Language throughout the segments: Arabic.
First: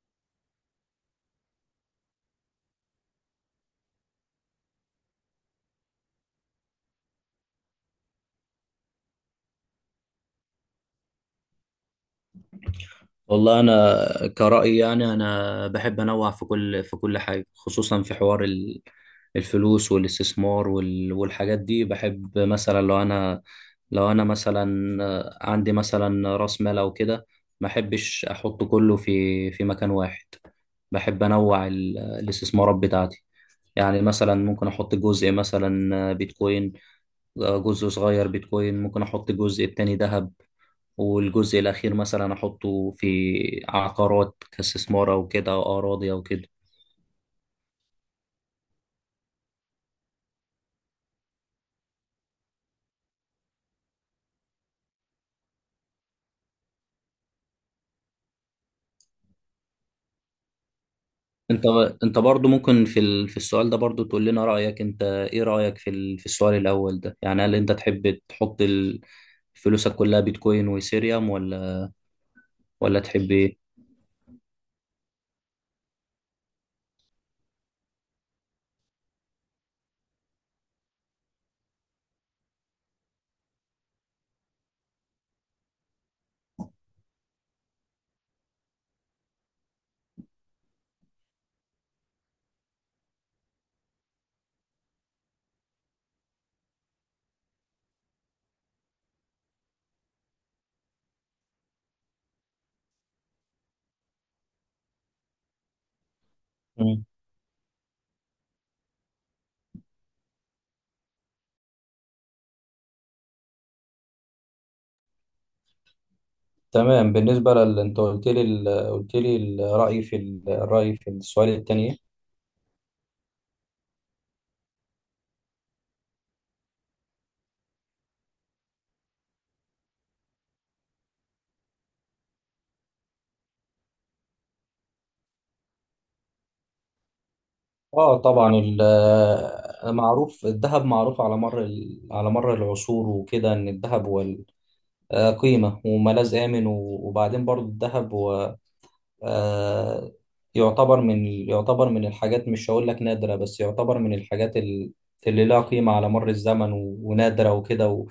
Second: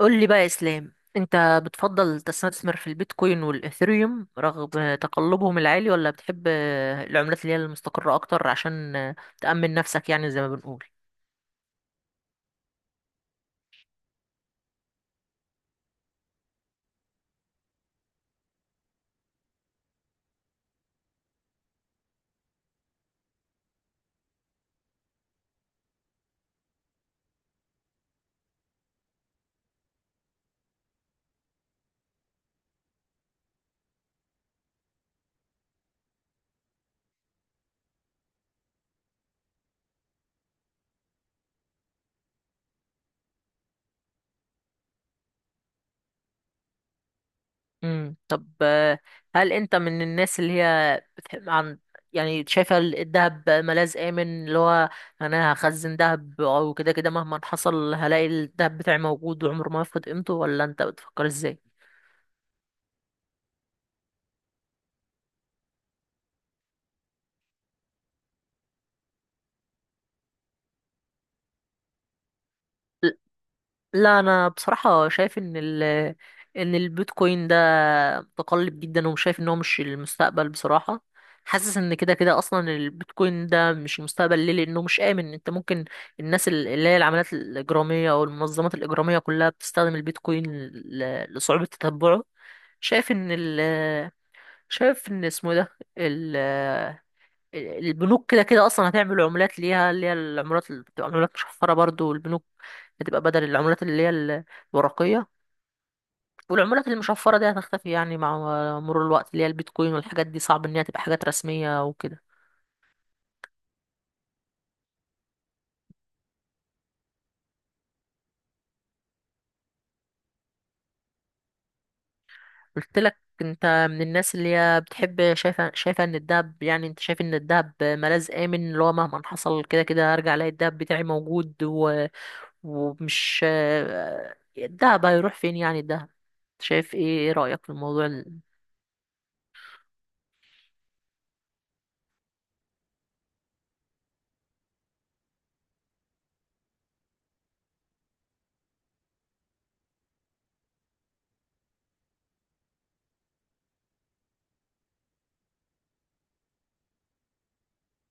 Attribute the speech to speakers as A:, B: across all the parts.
A: قول لي بقى يا اسلام، انت بتفضل تستثمر في البيتكوين والاثيريوم رغم تقلبهم العالي، ولا بتحب العملات اللي هي المستقرة اكتر عشان تأمن نفسك؟ يعني زي ما بنقول.
B: والله انا كرأيي يعني انا بحب انوع في كل حاجه، خصوصا في حوار الفلوس والاستثمار والحاجات دي. بحب مثلا لو انا مثلا عندي مثلا راس مال او كده، ما احبش احط كله في مكان واحد. بحب انوع الاستثمارات بتاعتي. يعني مثلا ممكن احط جزء مثلا بيتكوين، جزء صغير بيتكوين، ممكن احط الجزء التاني ذهب، والجزء الاخير مثلا احطه في عقارات كاستثمار او كده، او اراضي او كده.
A: طب هل انت من الناس اللي هي بتحب عن، يعني شايفة الدهب ملاذ آمن؟ اللي هو انا هخزن دهب او كده، كده مهما حصل هلاقي الدهب بتاعي موجود وعمره ما يفقد قيمته، ولا انت بتفكر ازاي؟
B: انت انت برضو ممكن في السؤال ده برضو تقول لنا رايك، انت ايه رايك في السؤال الاول ده؟ يعني هل انت تحب تحط فلوسك كلها بيتكوين وايثيريوم، ولا تحب ايه؟
A: لا انا بصراحه شايف ان ان البيتكوين ده متقلب جدا، ومش شايف ان هو مش المستقبل بصراحه. حاسس ان كده كده اصلا البيتكوين ده مش المستقبل. ليه؟ لانه مش امن. انت ممكن، الناس اللي هي العمليات الاجراميه او المنظمات الاجراميه كلها بتستخدم البيتكوين لصعوبه تتبعه. شايف ان ال شايف ان اسمه إيه ده، البنوك كده كده اصلا هتعمل عملات ليها اللي هي العملات اللي بتبقى عملات مشفره برضو، البنوك هتبقى بدل العملات اللي هي الورقيه، والعملات
B: مم.
A: المشفره دي هتختفي يعني مع مرور الوقت. اللي هي البيتكوين والحاجات دي صعب ان هي تبقى حاجات رسميه وكده.
B: تمام. بالنسبة انت قلت لي الرأي الرأي في السؤال الثاني.
A: قلت لك انت من الناس اللي هي بتحب، شايفه ان الدهب، يعني انت شايف ان الدهب ملاذ امن اللي هو مهما حصل كده كده هرجع الاقي الدهب بتاعي موجود ومش، الدهب هيروح فين؟ يعني الدهب شايف ايه؟ ايه رأيك في الموضوع؟
B: اه، طبعا معروف الذهب، معروف على مر العصور وكده، ان الذهب هو قيمة وملاذ آمن. وبعدين برضو الذهب هو آه، يعتبر من الحاجات، مش هقول لك نادرة، بس يعتبر من الحاجات اللي لها قيمة على مر الزمن، ونادرة وكده،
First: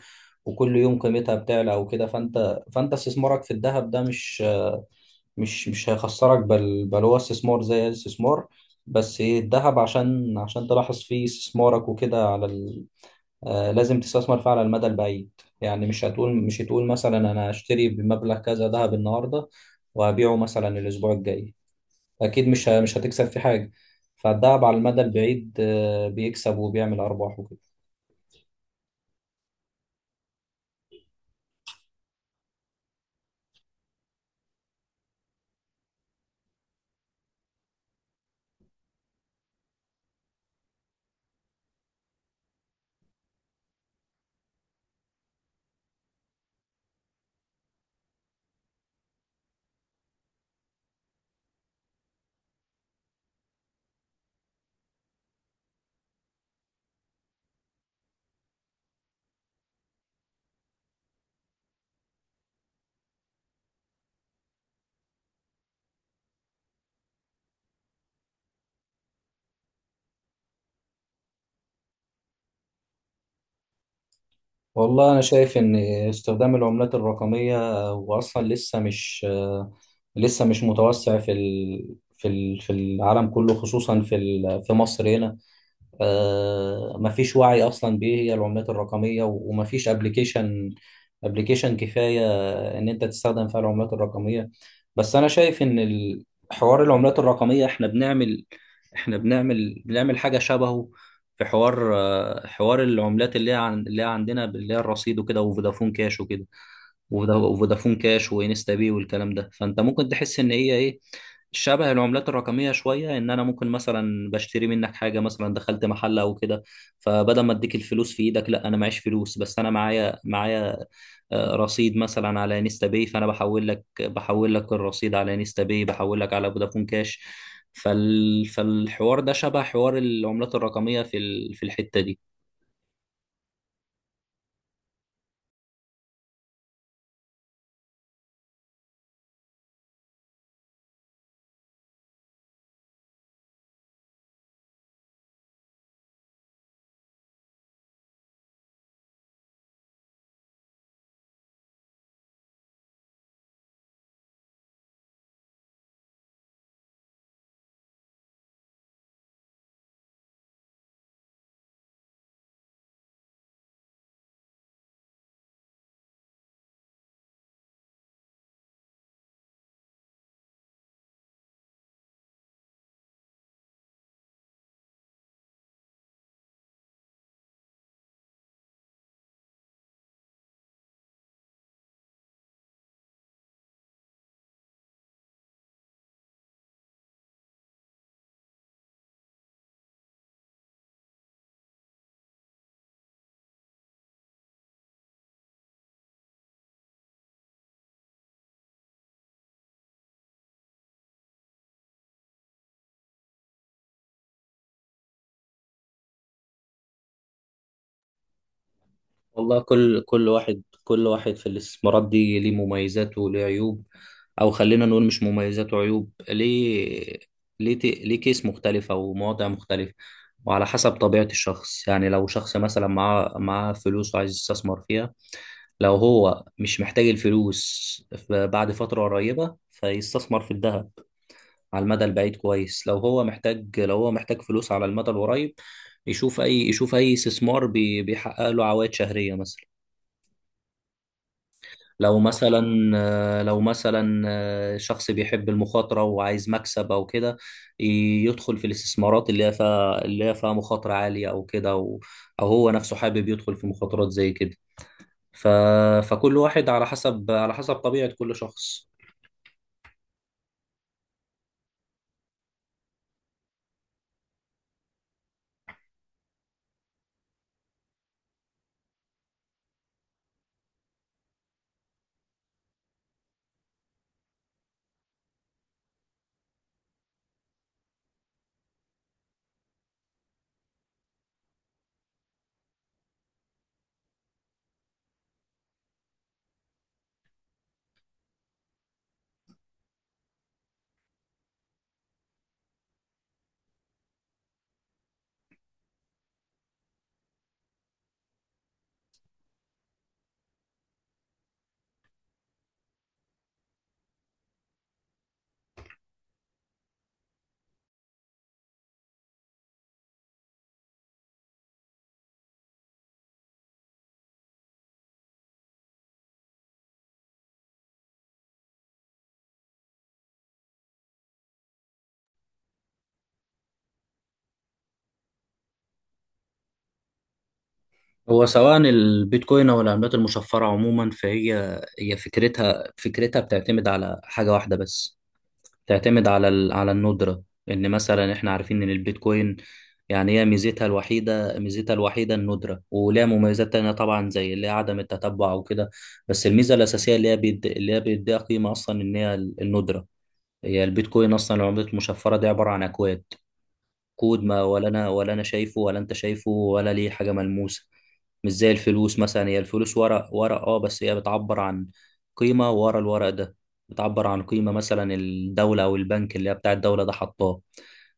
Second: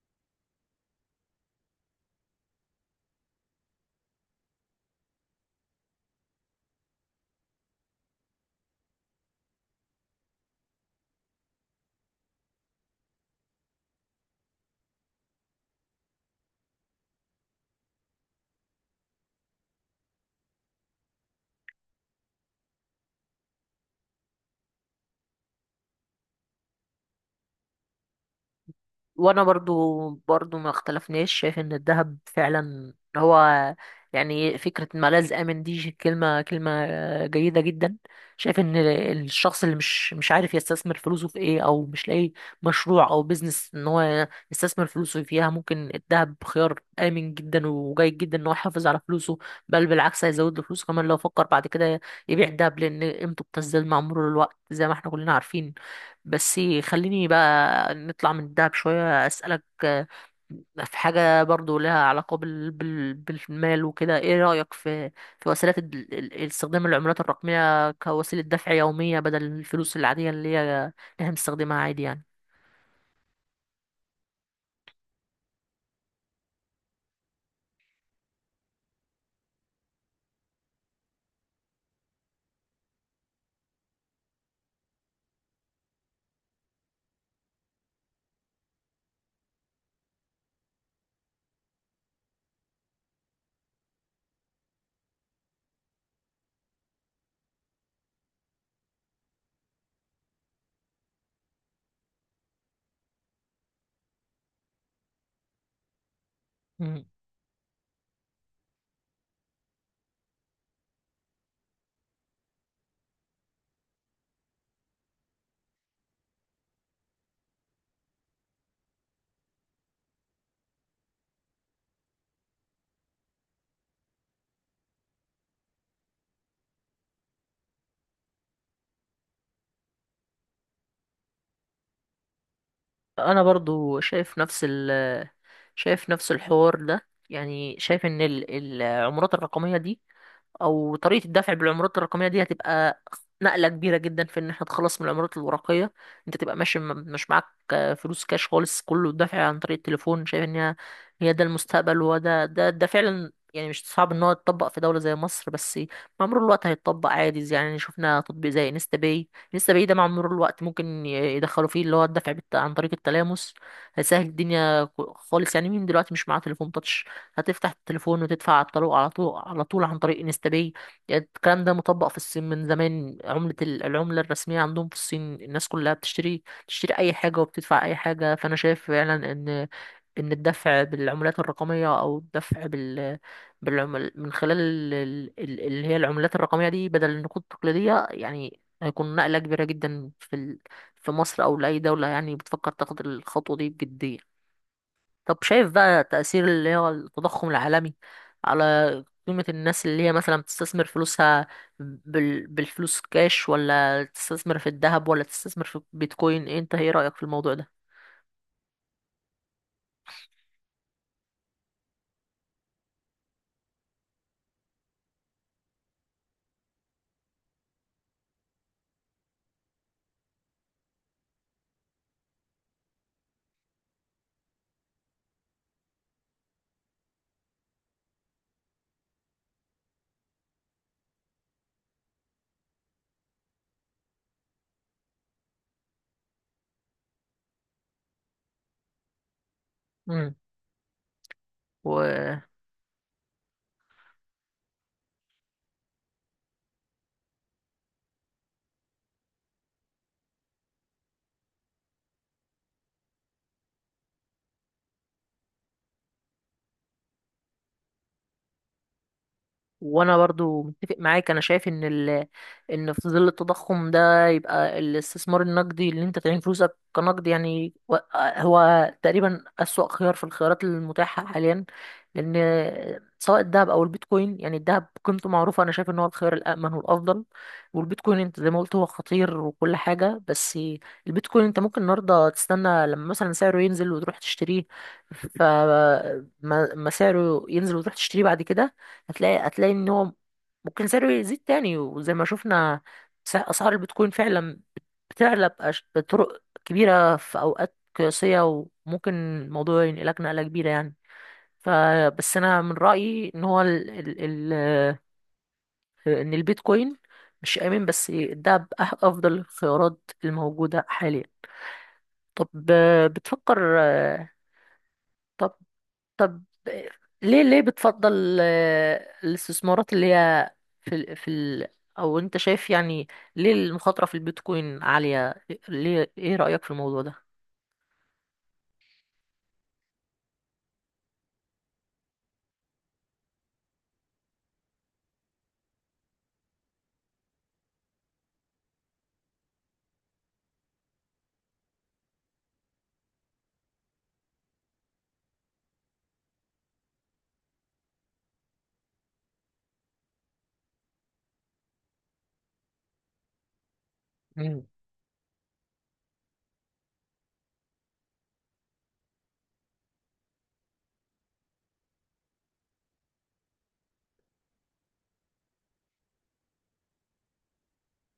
B: وكل يوم قيمتها بتعلى وكده. فانت استثمارك في الذهب ده مش هيخسرك، بل هو استثمار زي أي استثمار. بس ايه، الذهب، عشان تلاحظ فيه استثمارك وكده على ال... آه لازم تستثمر فيه على المدى البعيد. يعني مش هتقول مثلا انا هشتري بمبلغ كذا ذهب النهارده، وهبيعه مثلا الاسبوع الجاي، اكيد مش هتكسب في حاجه. فالذهب على المدى البعيد بيكسب وبيعمل ارباح.
A: وانا برضو ما اختلفناش، شايف ان الذهب فعلا هو، يعني فكرة ملاذ آمن دي كلمة جيدة جدا. شايف ان الشخص اللي مش عارف يستثمر فلوسه في ايه او مش لاقي مشروع او بيزنس ان هو يستثمر فلوسه فيها، ممكن الذهب خيار آمن جدا وجيد جدا ان هو يحافظ على فلوسه. بل بالعكس، هيزود له فلوسه كمان لو فكر بعد كده يبيع الذهب، لان قيمته بتزداد مع مرور الوقت زي ما احنا كلنا عارفين. بس خليني بقى نطلع من الدهب شوية، أسألك في حاجة برضو لها علاقة بالمال وكده. ايه رأيك في، في وسيلة استخدام العملات الرقمية كوسيلة دفع يومية بدل الفلوس العادية اللي هي اللي احنا بنستخدمها عادي يعني؟
B: والله أنا شايف إن استخدام العملات الرقمية، وأصلا لسه مش متوسع في العالم كله، خصوصا في مصر هنا. ما فيش وعي اصلا بايه هي العملات الرقميه، وما فيش ابلكيشن كفايه ان انت تستخدم فيها العملات الرقميه. بس انا شايف ان حوار العملات الرقميه، احنا بنعمل حاجه شبهه في حوار، حوار العملات اللي هي عندنا، اللي هي الرصيد وكده، وفودافون كاش وكده،
A: مم.
B: وفودافون كاش وانستا باي والكلام ده. فانت ممكن تحس ان هي ايه، شبه العملات الرقمية شوية، إن أنا ممكن مثلا بشتري منك حاجة، مثلا دخلت محل أو كده، فبدل ما أديك الفلوس في إيدك، لا، أنا معيش فلوس، بس أنا معايا رصيد مثلا على انستا باي، فأنا بحول لك الرصيد على انستا باي، بحول لك على فودافون كاش. فالحوار ده شبه حوار العملات الرقمية في الحتة دي.
A: انا برضو شايف نفس شايف نفس الحوار ده، يعني شايف ان العملات الرقمية دي او طريقه الدفع بالعملات الرقميه دي هتبقى نقله كبيره جدا في ان احنا نتخلص من العملات الورقيه. انت تبقى ماشي مش معاك فلوس كاش خالص، كله دفع عن طريق التليفون. شايف ان هي، هي ده المستقبل، وهو ده ده فعلا. يعني مش صعب ان هو يتطبق في دوله زي مصر، بس مع مرور الوقت هيتطبق عادي. يعني شفنا تطبيق زي انستا باي، انستا باي ده مع مرور الوقت ممكن يدخلوا فيه اللي هو الدفع عن طريق التلامس، هيسهل الدنيا خالص. يعني مين دلوقتي مش معاه تليفون تاتش؟ هتفتح التليفون وتدفع على طول، على طول على طول عن طريق انستا باي. يعني الكلام ده مطبق في الصين من زمان، عملة العملة الرسمية عندهم في الصين، الناس كلها بتشتري، تشتري أي حاجة وبتدفع أي حاجة. فأنا شايف فعلا ان الدفع بالعملات الرقميه او الدفع بالعمل من خلال اللي هي العملات الرقميه دي بدل النقود التقليديه، يعني هيكون نقله كبيره جدا في في مصر او لاي دوله يعني بتفكر تاخد الخطوه دي بجديه. طب شايف بقى تأثير اللي هو التضخم العالمي على قيمة الناس اللي هي مثلا بتستثمر فلوسها بالفلوس كاش، ولا تستثمر في الذهب، ولا تستثمر في بيتكوين إيه؟ انت ايه رأيك في الموضوع ده؟
B: والله كل واحد في الاستثمارات دي ليه مميزات وليه عيوب، او خلينا نقول مش مميزات وعيوب، ليه كيس مختلفة ومواضع مختلفة. وعلى حسب طبيعة الشخص. يعني لو شخص مثلا معاه فلوس وعايز يستثمر فيها، لو هو مش محتاج الفلوس بعد فترة قريبة، فيستثمر في الذهب على المدى البعيد، كويس. لو هو محتاج فلوس على المدى القريب، يشوف اي استثمار بيحقق له عوائد شهرية مثلا. لو
A: مم.
B: مثلا لو مثلا شخص بيحب المخاطرة وعايز مكسب أو كده، يدخل في الاستثمارات اللي هي فيها مخاطرة عالية أو كده، أو هو نفسه حابب يدخل في مخاطرات زي كده. ف... فكل واحد على حسب طبيعة كل شخص.
A: وانا برضو متفق معاك، انا شايف ان ان في ظل التضخم ده يبقى الاستثمار النقدي اللي انت تعين فلوسك كنقد يعني، هو تقريبا اسوأ خيار في الخيارات المتاحة حاليا. لان سواء الذهب او البيتكوين، يعني الذهب قيمته معروفة، انا شايف ان هو الخيار الامن والافضل. والبيتكوين انت زي ما قلت هو خطير وكل حاجة، بس البيتكوين انت ممكن النهارده تستنى لما مثلا سعره ينزل وتروح تشتريه. ما سعره ينزل وتروح تشتريه بعد كده، هتلاقي ان هو ممكن سعره يزيد تاني. وزي ما شفنا اسعار البيتكوين فعلا بتعلى بطرق كبيرة في اوقات قياسية، وممكن الموضوع ينقلك نقلة كبيرة يعني. فبس انا من رأيي ان هو ال ال ال ان البيتكوين مش آمن، بس ده افضل الخيارات الموجودة حاليا. طب بتفكر آه، طب طب ليه، ليه بتفضل الاستثمارات اللي هي في ال في ال او انت شايف يعني ليه المخاطرة في البيتكوين عالية؟ ليه؟ ايه رأيك في الموضوع
B: هو سواء البيتكوين أو العملات المشفرة عموما فهي فكرتها بتعتمد على حاجة واحدة بس، تعتمد على الندرة. ان مثلا احنا عارفين ان البيتكوين، يعني هي ميزتها الوحيدة الندرة، ولها مميزات تانية طبعا، زي اللي هي عدم التتبع وكده. بس الميزة الأساسية اللي هي بيديها قيمة أصلا، إن هي الندرة. هي البيتكوين أصلا، العملة المشفرة دي عبارة عن أكواد، كود ما،
A: ده؟
B: ولا انا شايفه، ولا انت شايفه، ولا ليه حاجه ملموسه. مش زي الفلوس مثلا، هي الفلوس ورق ورق، اه، بس هي بتعبر عن قيمه ورا الورق ده، بتعبر عن قيمه مثلا الدوله او البنك اللي هي بتاع الدوله ده حطاه.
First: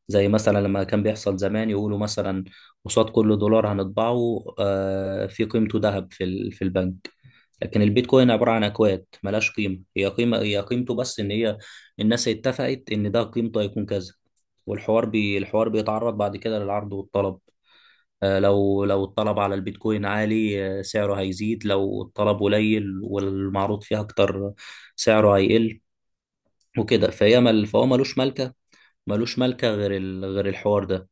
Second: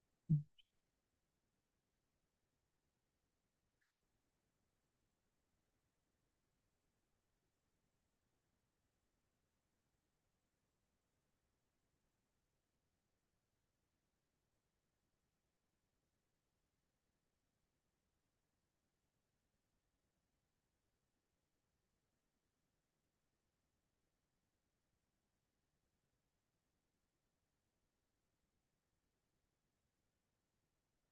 B: زي مثلا لما كان بيحصل زمان يقولوا مثلا قصاد كل دولار هنطبعه في قيمته ذهب في البنك. لكن البيتكوين عبارة عن أكواد ملهاش قيمة، هي قيمته بس، إن هي الناس اتفقت إن ده قيمته هيكون كذا. والحوار بي الحوار بيتعرض بعد كده للعرض والطلب. لو الطلب على البيتكوين عالي، سعره هيزيد، لو الطلب قليل والمعروض فيها اكتر سعره هيقل وكده. فهي مل فهو ملوش ملكة غير الحوار ده.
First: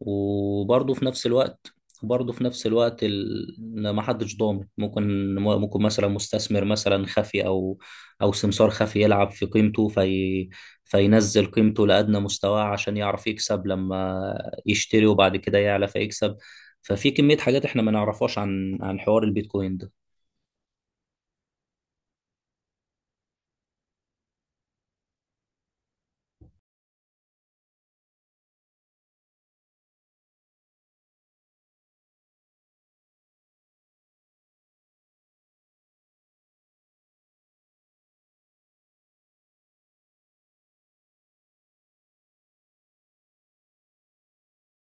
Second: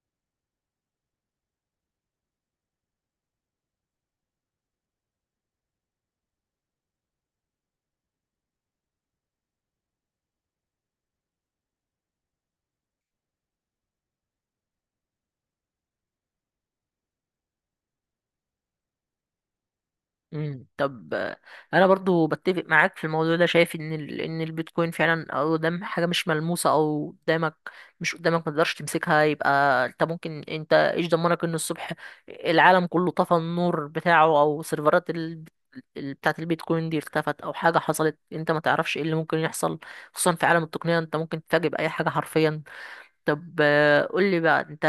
B: وبرضه في نفس الوقت إن ما حدش ضامن، ممكن مثلا مستثمر مثلا خفي، او سمسار خفي يلعب في قيمته فينزل قيمته لأدنى مستواه عشان يعرف يكسب لما يشتري، وبعد كده يعلى فيكسب. ففي كمية حاجات احنا ما نعرفهاش عن حوار البيتكوين ده.
A: مم. طب انا برضو بتفق معاك في الموضوع ده. شايف ان ان البيتكوين فعلا او قدام حاجه مش ملموسه، او قدامك، مش قدامك، ما تقدرش تمسكها، يبقى انت ممكن، انت ايش ضمنك ان الصبح العالم كله طفى النور بتاعه او سيرفرات بتاعه البيتكوين دي اختفت او حاجه حصلت؟ انت ما تعرفش ايه اللي ممكن يحصل، خصوصا في عالم التقنيه انت ممكن تتفاجئ باي حاجه حرفيا. طب قول لي بقى، انت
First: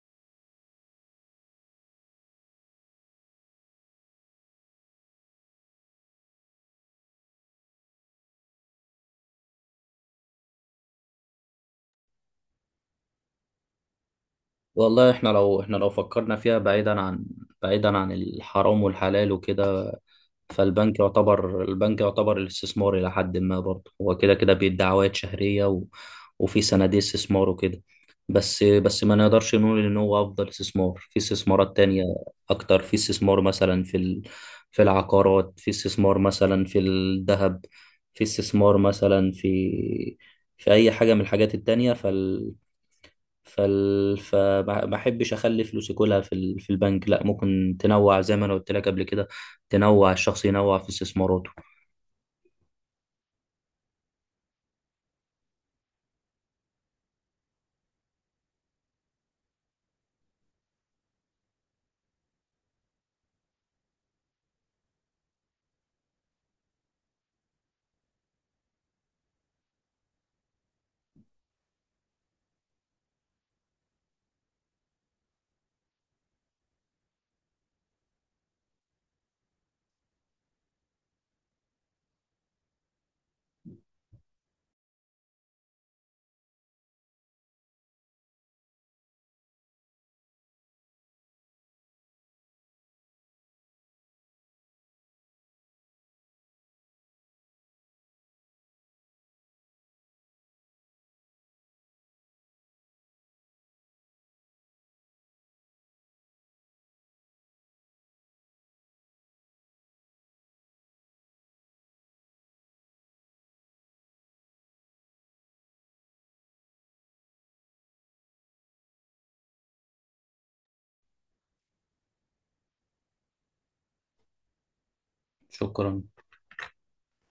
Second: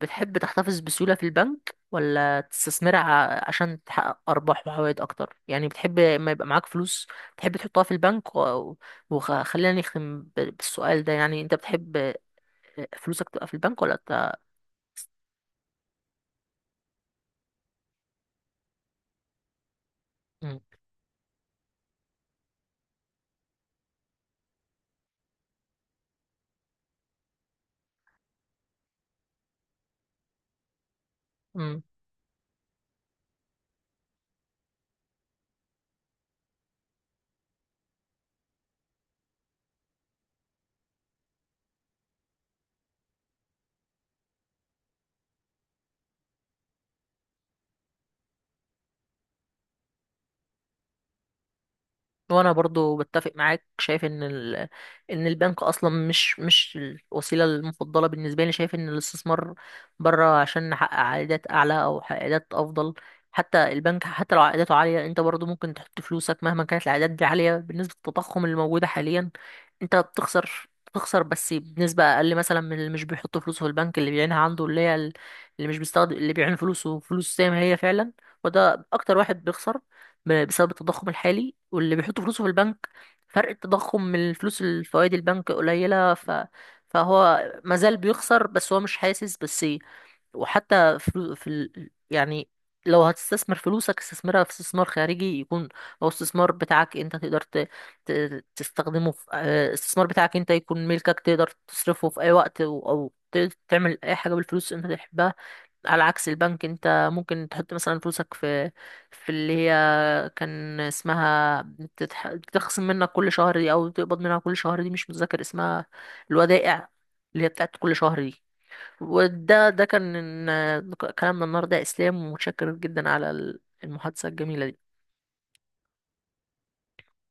A: بتحب تحتفظ بسيولة في البنك، ولا تستثمرها عشان تحقق أرباح وعوائد أكتر؟ يعني بتحب ما يبقى معاك فلوس تحب تحطها في البنك؟ وخلينا نختم بالسؤال ده، يعني أنت بتحب فلوسك تبقى في البنك ولا
B: والله احنا لو فكرنا فيها بعيدا عن الحرام والحلال وكده،
A: ت...
B: فالبنك يعتبر البنك يعتبر الاستثمار إلى حد ما، برضه هو كده كده بيدي عوائد شهرية، وفي صناديق استثمار وكده. بس ما نقدرش نقول إن هو أفضل استثمار، في استثمارات تانية أكتر، في استثمار مثلا في العقارات، في استثمار مثلا في الذهب، في استثمار مثلا في أي حاجة من الحاجات التانية. فال... فال... فما ما احبش اخلي فلوسي كلها في البنك، لا، ممكن تنوع زي ما انا قلت لك قبل كده، تنوع، الشخص ينوع في استثماراته.
A: وانا برضو بتفق معاك، شايف ان ان البنك اصلا مش الوسيله المفضله بالنسبه لي. شايف ان الاستثمار بره عشان نحقق عائدات اعلى او عائدات افضل. حتى البنك، حتى لو عائداته عاليه، انت برضو ممكن تحط فلوسك مهما كانت العائدات دي عاليه، بالنسبه للتضخم اللي موجوده حاليا انت بتخسر. بتخسر بنسبة أقل مثلا من اللي مش بيحط فلوسه في البنك، اللي بيعينها عنده، اللي هي اللي مش بيستخدم، اللي بيعين فلوسه فلوس زي ما هي فعلا، وده أكتر واحد بيخسر بسبب التضخم الحالي. واللي بيحط فلوسه في البنك، فرق التضخم من الفلوس الفوائد البنك قليلة، فهو مازال بيخسر بس هو مش حاسس بس. وحتى يعني لو هتستثمر فلوسك استثمرها في استثمار خارجي يكون، او استثمار بتاعك انت تقدر ت... تستخدمه في استثمار بتاعك انت يكون ملكك، تقدر تصرفه في اي وقت أو تعمل اي حاجة بالفلوس انت تحبها. على عكس البنك، انت ممكن تحط مثلا فلوسك في، في اللي هي كان اسمها بتخصم منك كل شهر دي، او بتقبض منها كل شهر دي، مش متذكر اسمها، الودائع، اللي هي بتاعت كل شهر دي. وده كان كلامنا النهارده يا اسلام، ومتشكر جدا على المحادثة الجميلة دي.
B: شكرا.